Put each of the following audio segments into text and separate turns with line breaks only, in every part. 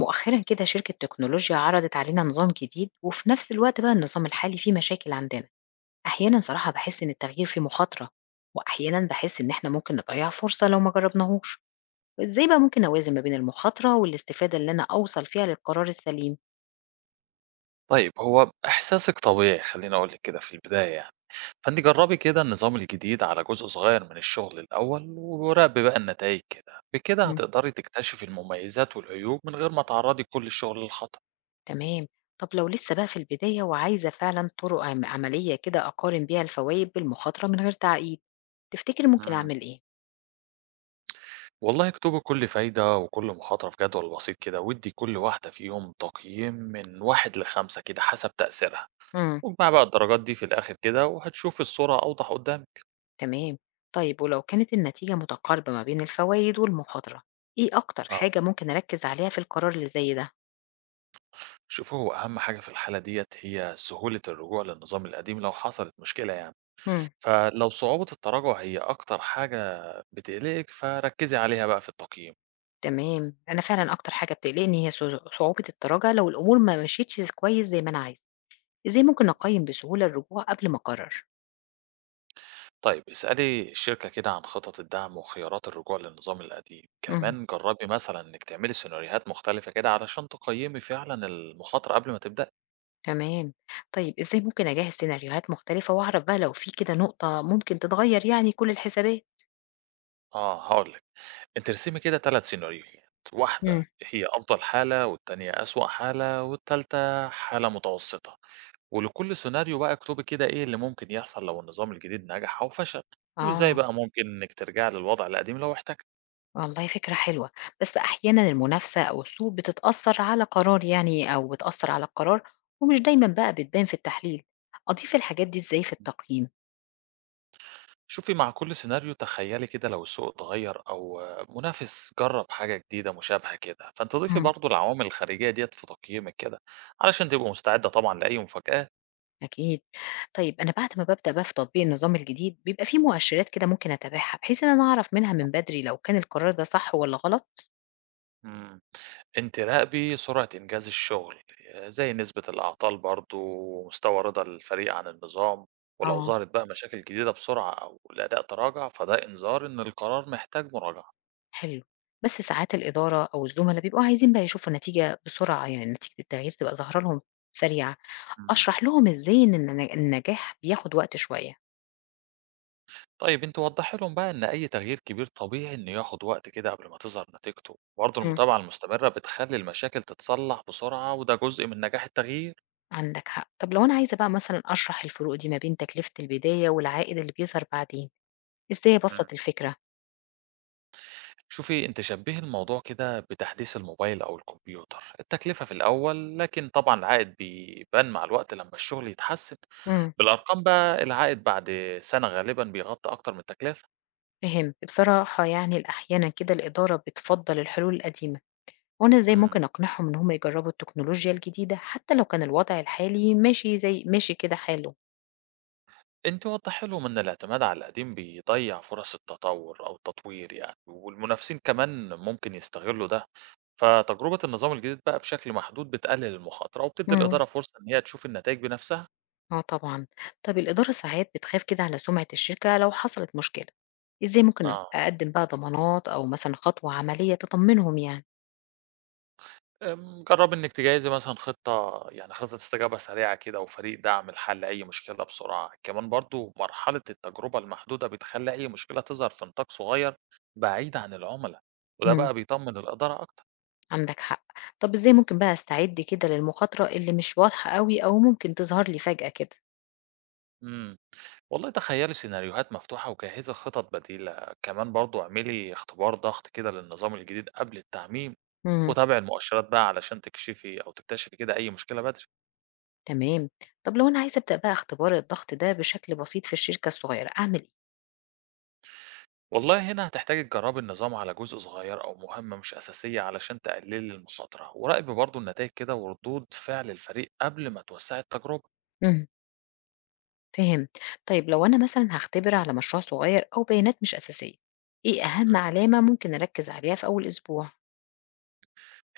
مؤخرا كده شركة تكنولوجيا عرضت علينا نظام جديد، وفي نفس الوقت بقى النظام الحالي فيه مشاكل عندنا. أحيانا صراحة بحس إن التغيير فيه مخاطرة، وأحيانا بحس إن إحنا ممكن نضيع فرصة لو ما جربناهوش. إزاي بقى ممكن أوازن ما بين المخاطرة والاستفادة اللي أنا أوصل فيها للقرار السليم؟
طيب هو إحساسِك طبيعي خلّيني أقول لِك كده في البداية يعني، فأنتِ جرّبي كده النظام الجديد على جزء صغير من الشغل الأول، وراقبي بقى النتايج كده، بكده
مم.
هتقدري تكتشفي المميزات والعيوب من غير ما تعرّضي كل الشغل للخطر.
تمام. طب لو لسه بقى في البداية وعايزة فعلا طرق عملية كده أقارن بيها الفوائد بالمخاطرة من غير تعقيد، تفتكر ممكن
امم.
أعمل إيه؟
والله اكتبي كل فايدة وكل مخاطرة في جدول بسيط كده، وادّي كل واحدة فيهم تقييم من 1 ل5 كده حسب تأثيرها،
مم.
واجمعي بقى الدرجات دي في الآخر كده وهتشوفي الصورة أوضح قدّامِك.
تمام. طيب ولو كانت النتيجة متقاربة ما بين الفوائد والمخاطرة، ايه اكتر
آه.
حاجة ممكن اركز عليها في القرار اللي زي ده؟
شوفوا هو أهم حاجة في الحالة ديّة هي سهولة الرجوع للنظام القديم لو حصلت مشكلة يعني،
مم.
فلو صعوبة التراجع هي أكتر حاجة بتقلقِك فركّزي عليها بقى في التقييم.
تمام. انا فعلا اكتر حاجة بتقلقني هي صعوبة التراجع لو الامور ما مشيتش كويس زي ما انا عايزة. ازاي ممكن
إمم.
اقيم بسهولة الرجوع قبل ما اقرر؟
طيب اسألي الشركة كده عن خطط الدعم وخيارات الرجوع للنظام القديم،
مم.
كمان جرّبي مثلًا إنِّك تعملي سيناريوهات مختلفة كده علشان تقيّمي فعلًا المخاطرة قبل ما تبدئي.
تمام. طيب ازاي ممكن اجهز سيناريوهات مختلفة واعرف بقى لو في كده نقطة ممكن تتغير يعني كل الحسابات؟
آه هاقول لِك، أنتِ ارسمي كده 3 سيناريوهات، واحدة
مم.
هي أفضل حالة والتانية أسوأ حالة والتالتة حالة متوسطة. ولكل سيناريو بقى اكتبي كده إيه اللي ممكن يحصل لو النظام الجديد نجح أو فشل، وإزاي
اه.
بقى ممكن إنِك ترجعي للوضع القديم لو احتجتِ.
والله فكرة حلوة، بس أحيانًا المنافسة أو السوق بتتأثّر على قرار يعني أو بتأثّر على القرار، ومش دايمًا بقى بتبان في التحليل. أضيف الحاجات دي إزاي في التقييم؟
شوفي مع كل سيناريو تخيلي كده لو السوق اتغير أو منافس جرب حاجة جديدة مشابهة كده، فأنتِ ضيفي
إمم.
برضه العوامل الخارجية ديّة في تقييمِك كده، علشان تبقي مستعدة طبعًا لأي مفاجآت.
أكيد. طيب أنا بعد ما بابدأ بقى في تطبيق النظام الجديد بيبقى في مؤشرات كده ممكن أتابعها، بحيث إن أنا أعرف منها من بدري لو كان القرار ده صح والّا غلط؟
إمم. أنتِ راقبي سرعة إنجاز الشغل، زي نسبة الأعطال برضه ومستوى رضا الفريق عن النظام، ولو
آه.
ظهرت بقى مشاكل جديدة بسرعة أو الأداء تراجع، فده إنذار إن القرار محتاج مراجعة.
حلو. بس ساعات الإدارة أو الزملا بيبقوا عايزين بقى يشوفوا نتيجة بسرعة، يعني نتيجة التغيير تبقى ظاهرة لهم سريعة.
إمم.
أشرح لهم إزاي إن النجاح بياخد وقت شوية؟
طيب أنتِ وضّحي لهم بقى إن أي تغيير كبير طبيعي إنه ياخد وقت كده قبل ما تظهر نتيجته، برضه
إمم،
المتابعة المستمرة بتخلّي المشاكل تتصلّح بسرعة وده جزء من نجاح التغيير.
عندك حق. طب لو أنا عايزة بقى مثلًا أشرح الفروق دي ما بين تكلفة البداية والعائد اللي بيظهر بعدين، إزاي
إمم.
أبسّط الفكرة؟
شوفي انت شبهي الموضوع كده بتحديث الموبايل او الكمبيوتر. التكلفة في الاول، لكن طبعا العائد بيبان مع الوقت لما الشغل يتحسن.
إمم،
بالارقام بقى العائد بعد 1 سنة غالبا بيغطي اكتر من التكلفة.
فهمت. بصراحة يعني أحيانًا كده الإدارة بتفضّل الحلول القديمة، وأنا إزاي
امم
ممكن أقنعهم إن هم يجرّبوا التكنولوجيا الجديدة حتى لو كان الوضع الحالي ماشي زي ماشي كده حاله؟
انت وضح لهم ان الاعتماد على القديم بيضيع فرص التطور او التطوير يعني، والمنافسين كمان ممكن يستغلوا ده. فتجربة النظام الجديد بقى بشكل محدود بتقلل المخاطرة وبتدي
إمم،
الإدارة فرصة إن هي تشوف النتائج بنفسها.
آه طبعًا. طب الإدارة ساعات بتخاف كده على سمعة الشركة لو حصلت مشكلة، إزاي ممكن
آه
أقدّم بقى ضمانات أو مثلًا خطوة عملية تطمّنهم يعني؟
آمم، جرّبي إنِّك تجهّزي مثلًا خطة يعني خطة استجابة سريعة كده وفريق دعم لحل أي مشكلة بسرعة، كمان برضه مرحلة التجربة المحدودة بتخلّي أي مشكلة تظهر في نطاق صغير بعيد عن العُملا، وده
إمم.
بقى بيطمّن الإدارة أكتر.
عندك حق. طب إزاي ممكن بقى أستعد كده للمخاطرة اللي مش واضحة أوي أو ممكن تظهر لي فجأة كده؟
إمم، والله تخيّلي سيناريوهات مفتوحة وجهّزي خطط بديلة، كمان برضه اعملي اختبار ضغط كده للنظام الجديد قبل التعميم،
مم.
وتابعي المؤشرات بقى علشان تكشفي أو تكتشفي كده أي مشكلة بدري.
تمام. طب لو أنا عايزة أبدأ بقى اختبار الضغط ده بشكل بسيط في الشركة الصغيرة، أعمل إيه؟
والله هنا هتحتاجي تجربي النظام على جزء صغير أو مهمة مش أساسية علشان تقللي المخاطرة، وراقبي برضو النتائج كده وردود فعل الفريق قبل ما توسعي التجربة.
مم. فهم. طيب لو أنا مثلا هختبر على مشروع صغير أو بيانات مش أساسية، إيه أهم
مم.
علامة ممكن أركز عليها في أول أسبوع؟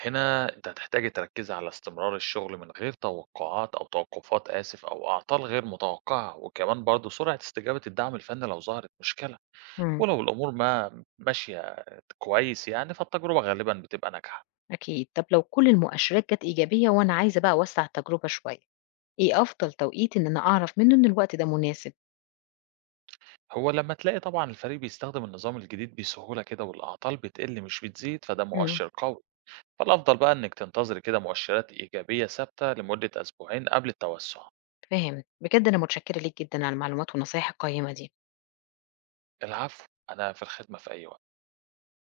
هنا انت هتحتاجي تركزي على استمرار الشغل من غير توقعات أو توقفات آسف أو أعطال غير متوقعة، وكمان برضو سرعة استجابة الدعم الفني لو ظهرت مشكلة.
مم.
ولو الأمور ما ماشية كويس يعني، فالتجربة غالبا بتبقى ناجحة.
أكيد. طب لو كل المؤشرات جت إيجابية وأنا عايزة بقى أوسع التجربة شوية، إيه أفضل توقيت إن أنا أعرف منه إن الوقت ده مناسب؟
هو لما تلاقي طبعا الفريق بيستخدم النظام الجديد بسهولة كده، والأعطال بتقل مش بتزيد، فده مؤشر قوي. فالأفضل بقى إنِك تنتظري كده مؤشرات إيجابية ثابتة لمدة 2 أسبوع قبل التوسع.
فاهم، بجد أنا متشكرة ليك جدًا على المعلومات والنصايح القيّمة دي.
العفو، أنا في الخدمة في أي وقت.